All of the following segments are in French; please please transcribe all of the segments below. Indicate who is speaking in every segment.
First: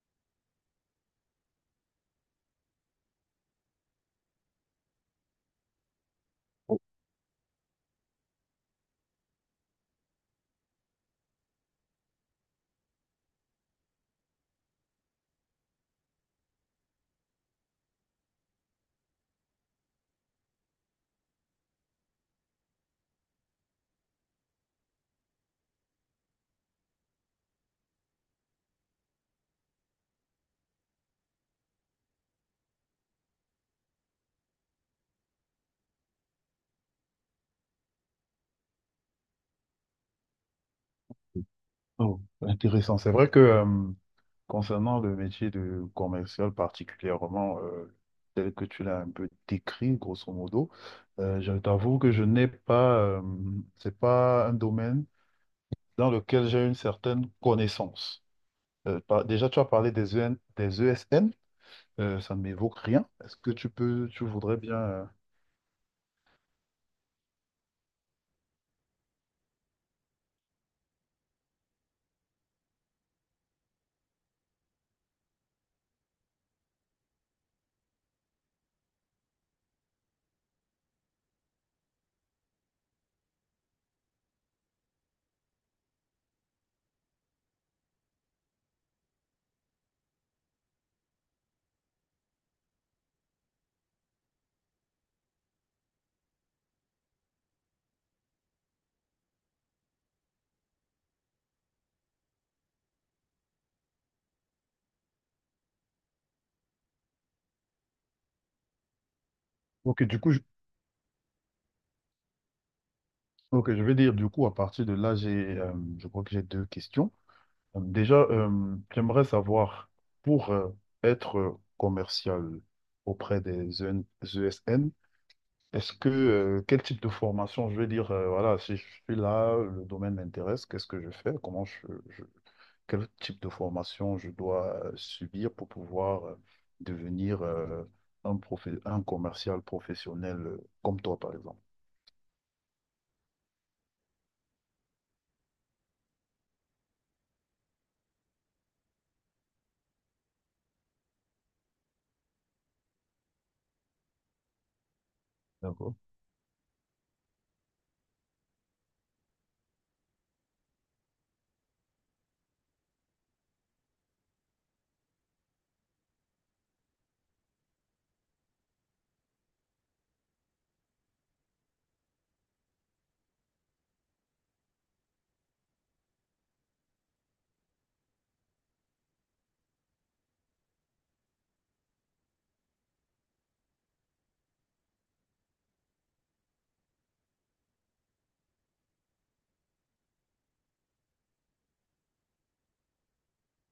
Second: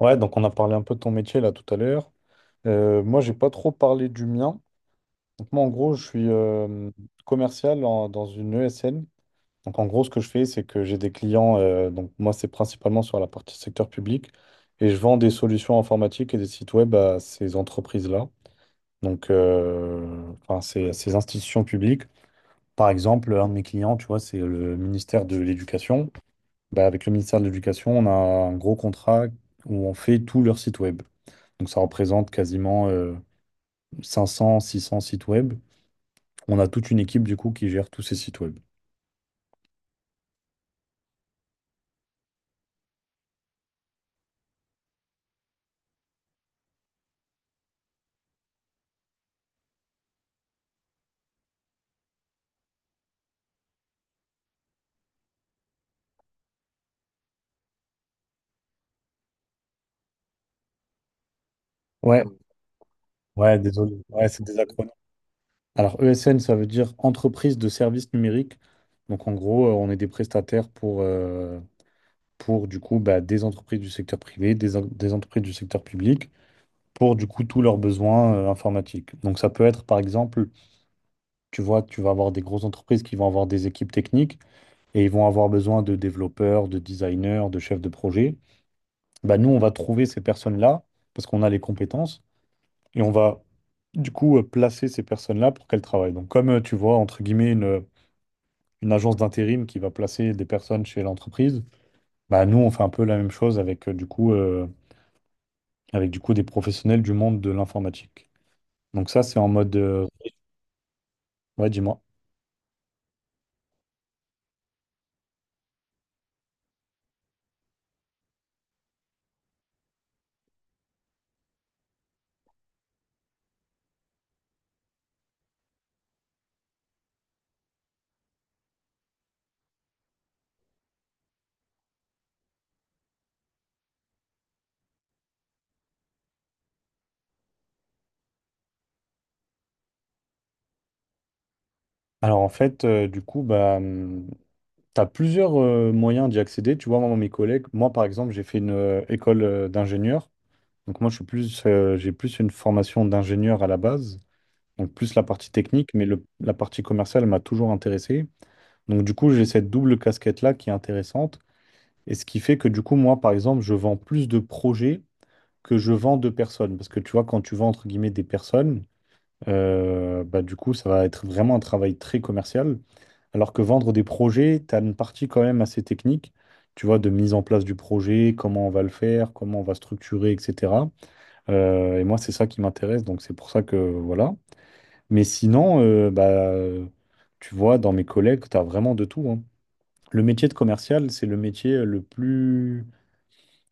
Speaker 1: Ouais, donc on a parlé un peu de ton métier là tout à l'heure. Moi, j'ai pas trop parlé du mien. Donc moi, en gros, je suis commercial dans une ESN. Donc en gros, ce que je fais, c'est que j'ai des clients. Donc moi, c'est principalement sur la partie secteur public et je vends des solutions informatiques et des sites web à ces entreprises-là. Donc, ces institutions publiques. Par exemple, un de mes clients, tu vois, c'est le ministère de l'Éducation. Bah, avec le ministère de l'Éducation, on a un gros contrat où on fait tout leur site web. Donc ça représente quasiment 500, 600 sites web. On a toute une équipe du coup qui gère tous ces sites web.
Speaker 2: Oh, intéressant. C'est vrai que concernant le métier de commercial particulièrement, tel que tu l'as un peu décrit, grosso modo, je t'avoue que je n'ai pas, c'est pas un domaine dans lequel j'ai une certaine connaissance. Déjà, tu as parlé des EN des ESN,
Speaker 1: Ouais,
Speaker 2: ça ne m'évoque rien. Est-ce que
Speaker 1: ouais, désolé.
Speaker 2: tu
Speaker 1: Ouais, c'est
Speaker 2: voudrais
Speaker 1: des
Speaker 2: bien...
Speaker 1: acronymes. Alors ESN, ça veut dire entreprise de services numériques. Donc en gros, on est des prestataires pour du coup bah, des entreprises du secteur privé, des entreprises du secteur public, pour du coup tous leurs besoins informatiques. Donc ça peut être par exemple, tu vois, tu vas avoir des grosses entreprises qui vont avoir des équipes techniques et ils vont avoir besoin de développeurs, de designers, de chefs de projet. Bah, nous, on va trouver ces personnes-là parce qu'on a les compétences et on va du coup placer ces personnes-là pour qu'elles travaillent. Donc, comme tu vois, entre guillemets, une agence d'intérim qui va placer des personnes chez l'entreprise, bah, nous, on fait un peu la même chose avec avec du coup des professionnels du monde de l'informatique. Donc, ça, c'est en mode.
Speaker 2: Ok, du coup,
Speaker 1: Ouais, dis-moi.
Speaker 2: je vais dire, du coup, à partir de là, euh, je crois que j'ai deux questions. Déjà, j'aimerais savoir, pour être commercial auprès des EN ESN, quel type de formation, je vais dire, voilà, si je suis là, le domaine m'intéresse, qu'est-ce que je fais, je- quel type de formation je dois subir pour pouvoir devenir un commercial professionnel comme toi, par exemple.
Speaker 1: Alors, en fait, tu as plusieurs moyens d'y accéder. Tu vois, moi, mes collègues, moi, par exemple, j'ai fait une école d'ingénieur. Donc moi, je suis j'ai plus une formation d'ingénieur à la base, donc plus la partie technique,
Speaker 2: D'accord.
Speaker 1: mais la partie commerciale m'a toujours intéressé. Donc du coup, j'ai cette double casquette-là qui est intéressante. Et ce qui fait que du coup, moi, par exemple, je vends plus de projets que je vends de personnes. Parce que tu vois, quand tu vends, entre guillemets, des personnes, bah, du coup, ça va être vraiment un travail très commercial. Alors que vendre des projets, tu as une partie quand même assez technique, tu vois, de mise en place du projet, comment on va le faire, comment on va structurer, etc. Et moi, c'est ça qui m'intéresse, donc c'est pour ça que voilà. Mais sinon, tu vois, dans mes collègues, tu as vraiment de tout, hein. Le métier de commercial, c'est le métier le plus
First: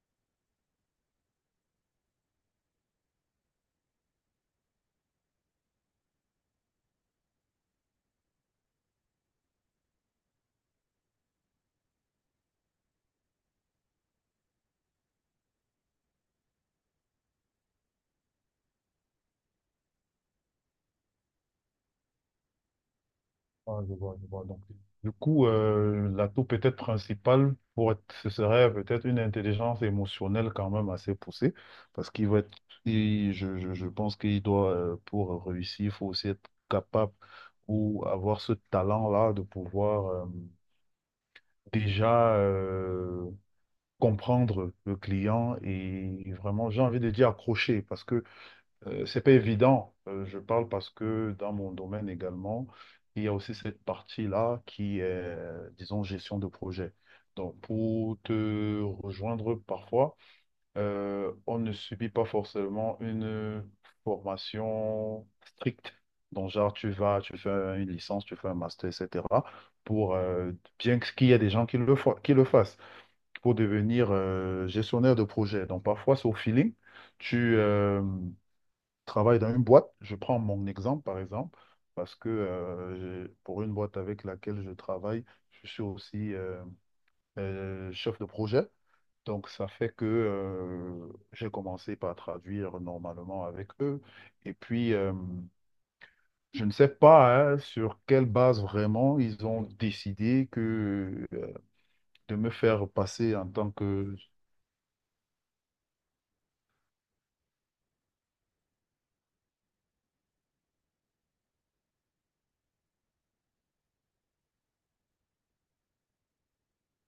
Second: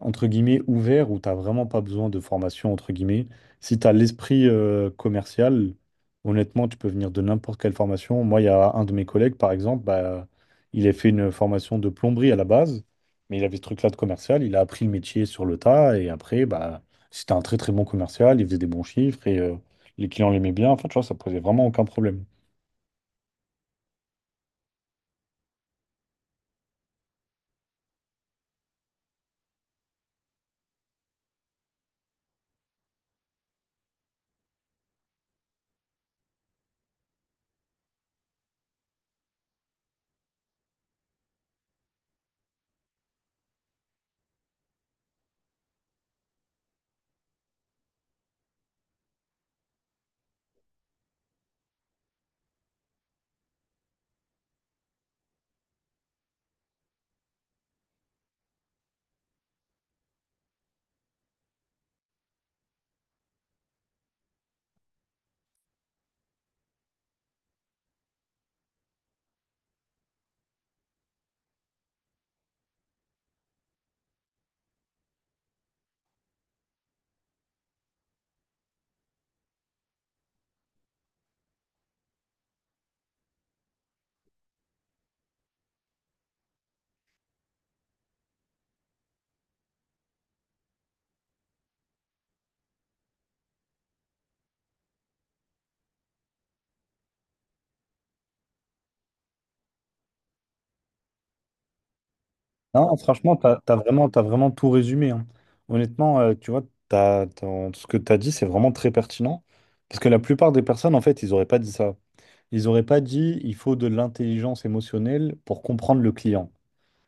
Speaker 1: entre guillemets, ouvert où tu n'as vraiment pas besoin de formation, entre guillemets. Si tu as l'esprit commercial, honnêtement, tu peux venir de n'importe quelle formation. Moi, il y a un de mes collègues, par exemple, bah, il a fait une formation de plomberie à la base, mais il avait ce truc-là de commercial. Il a appris le métier sur le tas et après, bah, c'était un très très bon commercial. Il faisait des bons chiffres et les clients l'aimaient bien. Enfin, tu vois, ça posait vraiment aucun problème.
Speaker 2: Ah, je vois, je vois. Donc, du coup, l'atout peut-être principal ce serait peut-être une intelligence émotionnelle quand même assez poussée, parce qu'il va être, je pense qu'il doit, pour réussir, il faut aussi être capable ou avoir ce talent-là de pouvoir déjà comprendre le client et vraiment, j'ai envie de dire accrocher parce que c'est pas évident. Je parle parce que dans mon domaine également, il y a aussi cette partie-là qui est, disons, gestion de projet. Donc, pour te rejoindre parfois, on ne subit pas forcément une formation stricte. Donc, genre, tu fais une licence, tu fais un master, etc. Pour, qu'il y ait des gens qui qui le fassent, pour devenir gestionnaire de projet. Donc, parfois, c'est au feeling. Tu travailles dans une boîte. Je prends mon exemple, par exemple, parce que pour une boîte avec laquelle je travaille, je suis aussi chef de projet. Donc, ça fait que j'ai commencé par traduire normalement avec eux. Et puis, je ne sais pas hein, sur quelle base vraiment ils ont décidé que, de me faire
Speaker 1: Non,
Speaker 2: passer
Speaker 1: franchement,
Speaker 2: en tant que...
Speaker 1: t'as vraiment tout résumé, hein. Honnêtement, tu vois, ce que t'as dit, c'est vraiment très pertinent. Parce que la plupart des personnes, en fait, ils n'auraient pas dit ça. Ils n'auraient pas dit, il faut de l'intelligence émotionnelle pour comprendre le client.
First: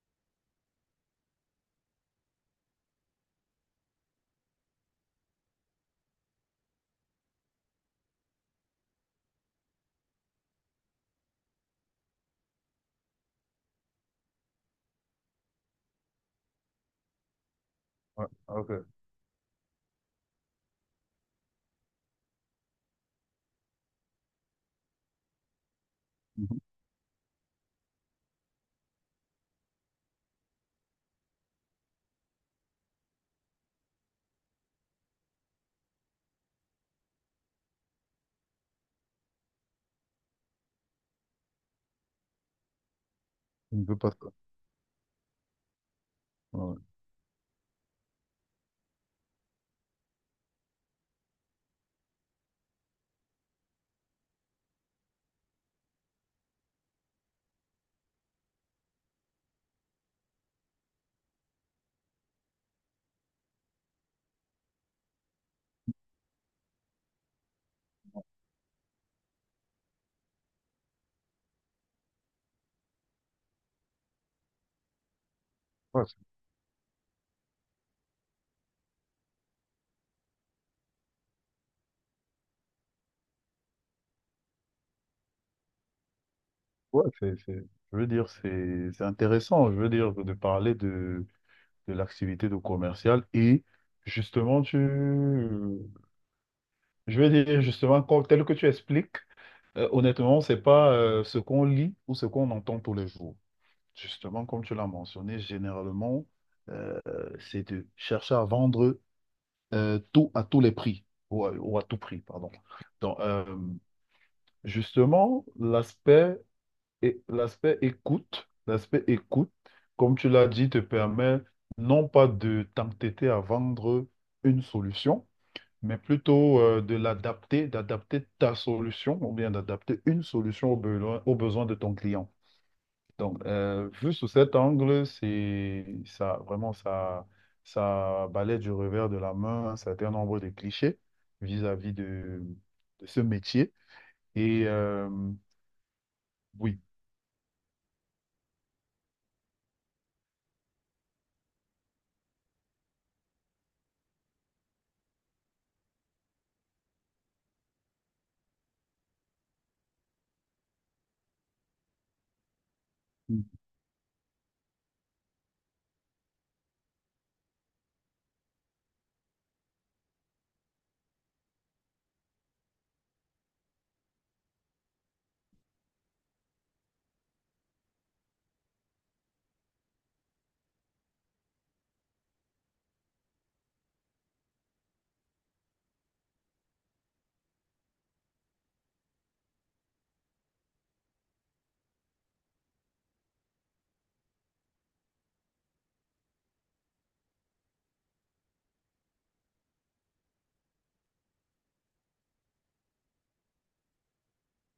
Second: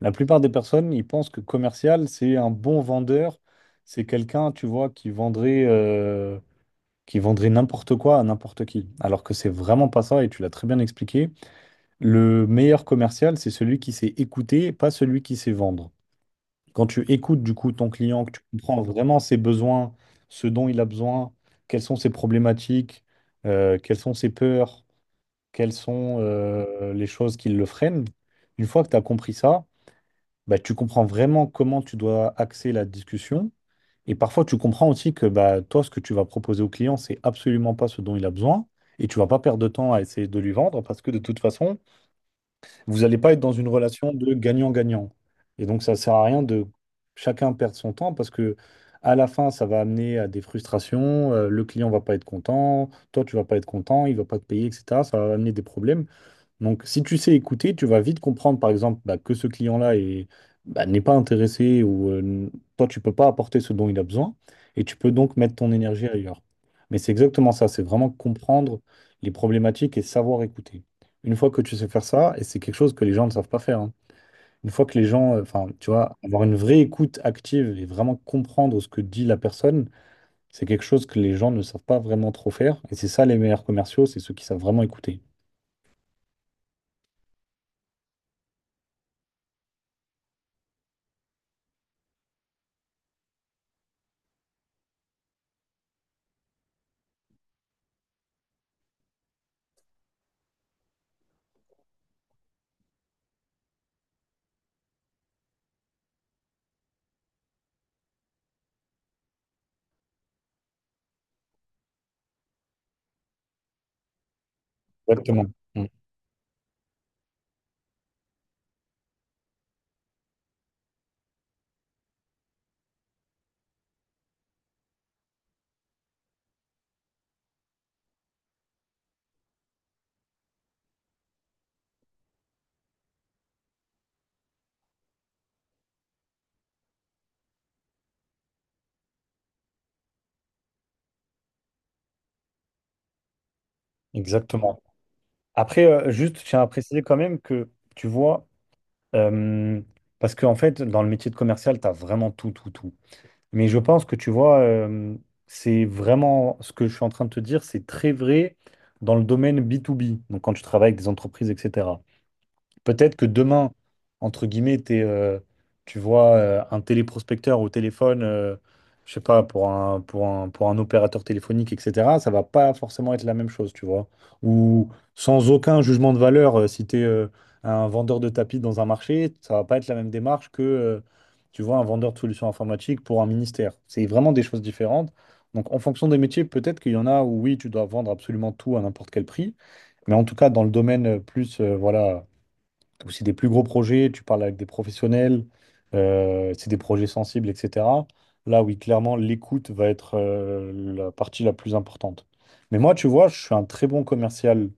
Speaker 1: La plupart des personnes, ils pensent que commercial, c'est un bon vendeur. C'est quelqu'un, tu vois, qui vendrait n'importe quoi à n'importe qui. Alors que c'est vraiment pas ça, et tu l'as très bien expliqué. Le meilleur commercial, c'est celui qui sait écouter, pas celui qui sait vendre. Quand tu écoutes du coup ton client,
Speaker 2: Ouais,
Speaker 1: que tu
Speaker 2: ok.
Speaker 1: comprends vraiment ses besoins, ce dont il a besoin, quelles sont ses problématiques, quelles sont ses peurs, quelles sont
Speaker 2: Mhm.
Speaker 1: les choses qui le freinent, une fois que tu as compris ça, bah, tu comprends vraiment comment tu dois axer la discussion. Et parfois, tu comprends aussi que bah, toi, ce que tu vas proposer au client, c'est absolument pas ce dont il a besoin. Et tu vas pas perdre de temps à essayer de lui vendre parce que de toute façon, vous n'allez pas être dans une
Speaker 2: Je ne veux pas
Speaker 1: relation
Speaker 2: ça.
Speaker 1: de gagnant-gagnant. Et donc, ça ne sert à rien de
Speaker 2: Ouais.
Speaker 1: chacun perdre son temps parce que à la fin, ça va amener à des frustrations. Le client va pas être content, toi, tu vas pas être content, il va pas te payer, etc. Ça va amener des problèmes. Donc, si tu sais écouter, tu vas vite comprendre, par exemple, bah, que ce client-là est- bah, n'est pas intéressé ou toi, tu peux pas apporter ce dont il a besoin et tu peux donc mettre ton énergie ailleurs. Mais c'est exactement ça, c'est vraiment comprendre les problématiques et savoir écouter. Une fois que tu sais faire ça, et c'est quelque chose que les gens ne savent pas faire, hein. Une fois que les gens, enfin, tu
Speaker 2: Ouais, c'est-
Speaker 1: vois, avoir une vraie écoute active et vraiment comprendre ce que dit la personne, c'est quelque chose que les gens ne savent pas vraiment trop faire. Et c'est ça les meilleurs commerciaux, c'est ceux qui savent vraiment écouter.
Speaker 2: ouais, c'est- c'est- je veux dire, c'est intéressant. Je veux dire, de parler de l'activité de commercial et justement, je veux dire, justement, tel que tu expliques. Honnêtement, c'est pas ce qu'on lit ou ce qu'on entend tous les jours. Justement, comme tu l'as mentionné, généralement, euh, c'est de chercher à vendre tout à tous les prix, ou à tout prix, pardon. Donc, justement,
Speaker 1: Exactement. Mm.
Speaker 2: l'aspect écoute, comme tu l'as dit, te permet non pas de t'entêter à vendre une solution, mais plutôt d'adapter ta solution ou bien d'adapter une solution aux besoins de ton client. Donc, vu sous cet angle, c'est ça, vraiment, ça balaie du revers de la main un certain nombre de clichés vis-à-vis de ce métier. Et
Speaker 1: Exactement. Après, juste, je tiens à
Speaker 2: oui.
Speaker 1: préciser quand même que, tu vois, euh, parce qu'en fait, dans le métier de commercial, tu as vraiment tout, tout, tout. Mais je pense que, tu vois, c'est vraiment ce que je suis en train de te dire, c'est très vrai dans le domaine B2B, donc quand tu travailles avec des entreprises, etc. Peut-être que demain, entre guillemets, tu vois un téléprospecteur au téléphone, je sais pas, pour un opérateur téléphonique, etc., ça va pas forcément être la même chose, tu vois. Ou sans aucun jugement de valeur, si tu es un vendeur de tapis dans un marché, ça va pas être la même démarche que, tu vois, un vendeur de solutions informatiques pour un ministère. C'est vraiment des choses différentes. Donc, en fonction des métiers, peut-être qu'il y en a où, oui, tu dois vendre absolument tout à n'importe quel prix. Mais en tout cas, dans le domaine voilà ou c'est des plus gros projets, tu parles avec des professionnels, c'est des projets sensibles, etc. Là, oui, clairement, l'écoute va être la partie la plus importante. Mais moi, tu vois, je suis un très bon commercial,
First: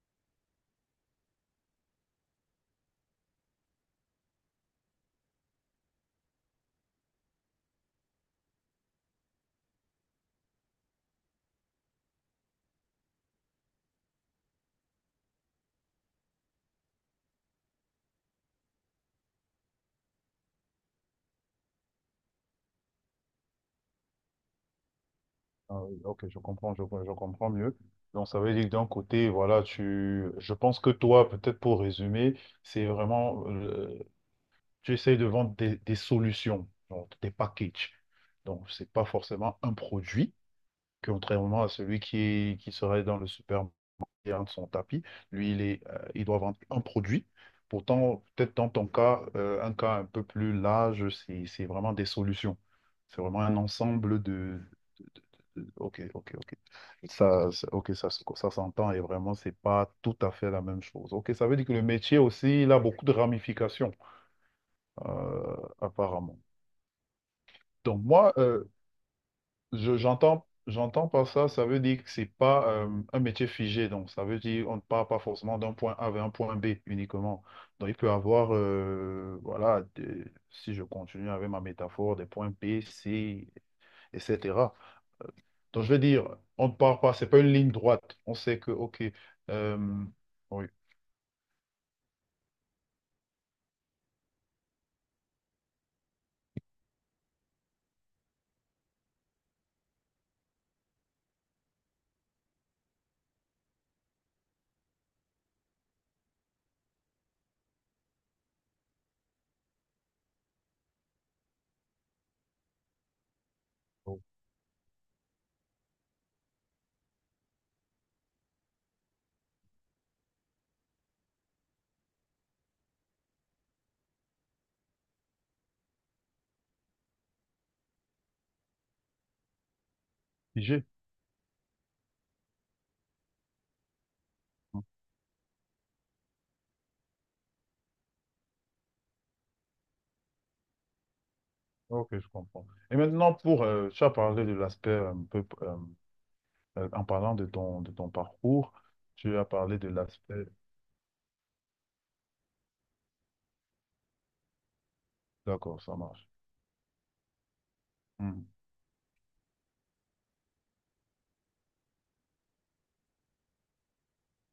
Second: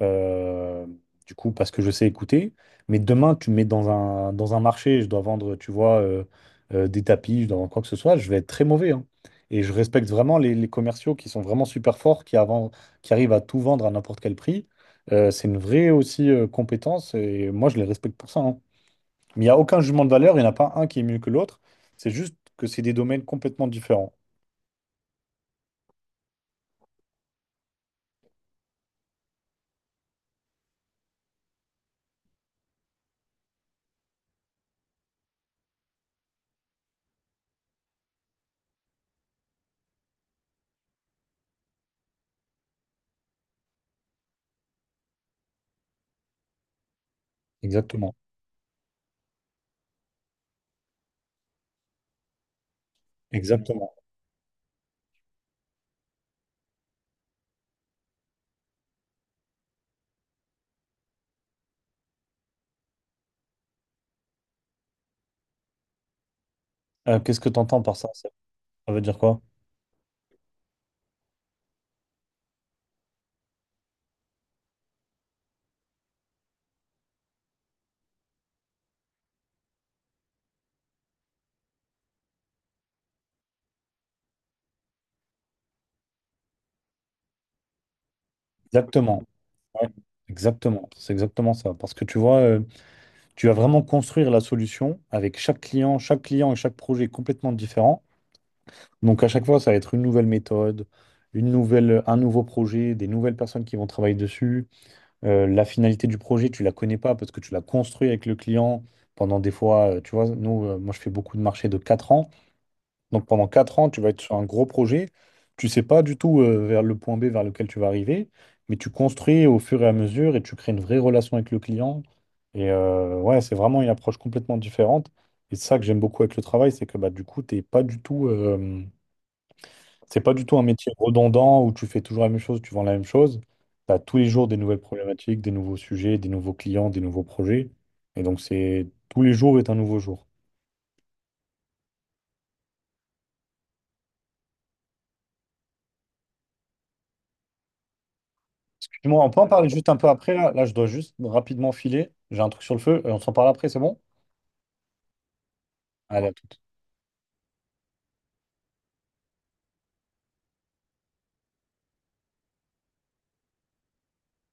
Speaker 1: euh, du coup, parce que je sais écouter. Mais demain, tu me mets dans un marché, je dois vendre, tu vois, des tapis, je dois vendre quoi que ce soit, je vais être très mauvais, hein. Et je respecte vraiment les commerciaux qui sont vraiment super forts, qui, avant, qui arrivent à tout vendre à n'importe quel prix. C'est une vraie aussi compétence et moi je les respecte pour ça, hein. Mais il n'y a aucun jugement de valeur, il n'y en a pas un qui est mieux que l'autre. C'est juste que c'est des domaines complètement différents.
Speaker 2: Ah oui, ok, je comprends, je comprends mieux. Donc, ça veut dire que d'un côté, voilà, je pense que toi, peut-être pour résumer, c'est vraiment, tu essayes de vendre des solutions, genre des packages. Donc, ce n'est pas forcément un produit, contrairement à celui qui serait dans le supermarché de son tapis. Lui, il doit vendre un produit.
Speaker 1: Exactement.
Speaker 2: Pourtant, peut-être dans ton cas, un cas un peu plus large, c'est vraiment des solutions. C'est vraiment un
Speaker 1: Exactement.
Speaker 2: ensemble de... Ok, ok, ok. Ok, ça s'entend et vraiment, c'est pas tout à fait la même chose. Ok, ça veut dire que le métier aussi, il a beaucoup de ramifications, apparemment.
Speaker 1: Qu'est-ce que tu entends par
Speaker 2: Donc
Speaker 1: ça?
Speaker 2: moi,
Speaker 1: Ça veut dire quoi?
Speaker 2: j'entends par ça, ça veut dire que c'est pas un métier figé. Donc ça veut dire on ne part pas forcément d'un point A vers un point B uniquement. Donc il peut avoir, voilà, si je continue avec ma métaphore, des points B, C, etc. Donc je veux dire, on ne part pas, c'est pas une ligne droite. On sait que, ok,
Speaker 1: Exactement. Ouais,
Speaker 2: euh, oui,
Speaker 1: Exactement. C'est exactement ça. Parce que tu vois, tu vas vraiment construire la solution avec chaque client et chaque projet est complètement différent. Donc à chaque fois, ça va être une nouvelle méthode, un nouveau projet, des nouvelles personnes qui vont travailler dessus. La finalité du projet, tu la connais pas parce que tu l'as construit avec le client pendant des fois, moi je fais beaucoup de marchés de 4 ans. Donc pendant 4 ans, tu vas
Speaker 2: oh,
Speaker 1: être sur un gros projet. Tu sais pas du tout vers le point B vers lequel tu vas arriver, mais tu construis au fur et à mesure et tu crées une vraie relation avec le client. Et ouais, c'est vraiment une approche complètement différente. Et c'est ça que j'aime beaucoup avec le travail, c'est que bah, du coup, t'es pas du tout, c'est pas du tout un
Speaker 2: figé.
Speaker 1: métier redondant où tu fais toujours la même chose, tu vends la même chose. Tu as tous les jours des nouvelles problématiques, des nouveaux sujets, des nouveaux clients, des nouveaux projets. Et donc, c'est tous les jours est un nouveau jour.
Speaker 2: Ok, je comprends. Et maintenant, tu as parlé de l'aspect un peu en parlant de ton parcours,
Speaker 1: Dis-moi, on
Speaker 2: tu
Speaker 1: peut
Speaker 2: as
Speaker 1: en parler
Speaker 2: parlé
Speaker 1: juste
Speaker 2: de
Speaker 1: un peu après
Speaker 2: l'aspect.
Speaker 1: là. Là, je dois juste rapidement filer. J'ai un truc sur le feu. On s'en parle après, c'est bon?
Speaker 2: D'accord, ça
Speaker 1: Allez,
Speaker 2: marche.
Speaker 1: à tout.
Speaker 2: Mhm.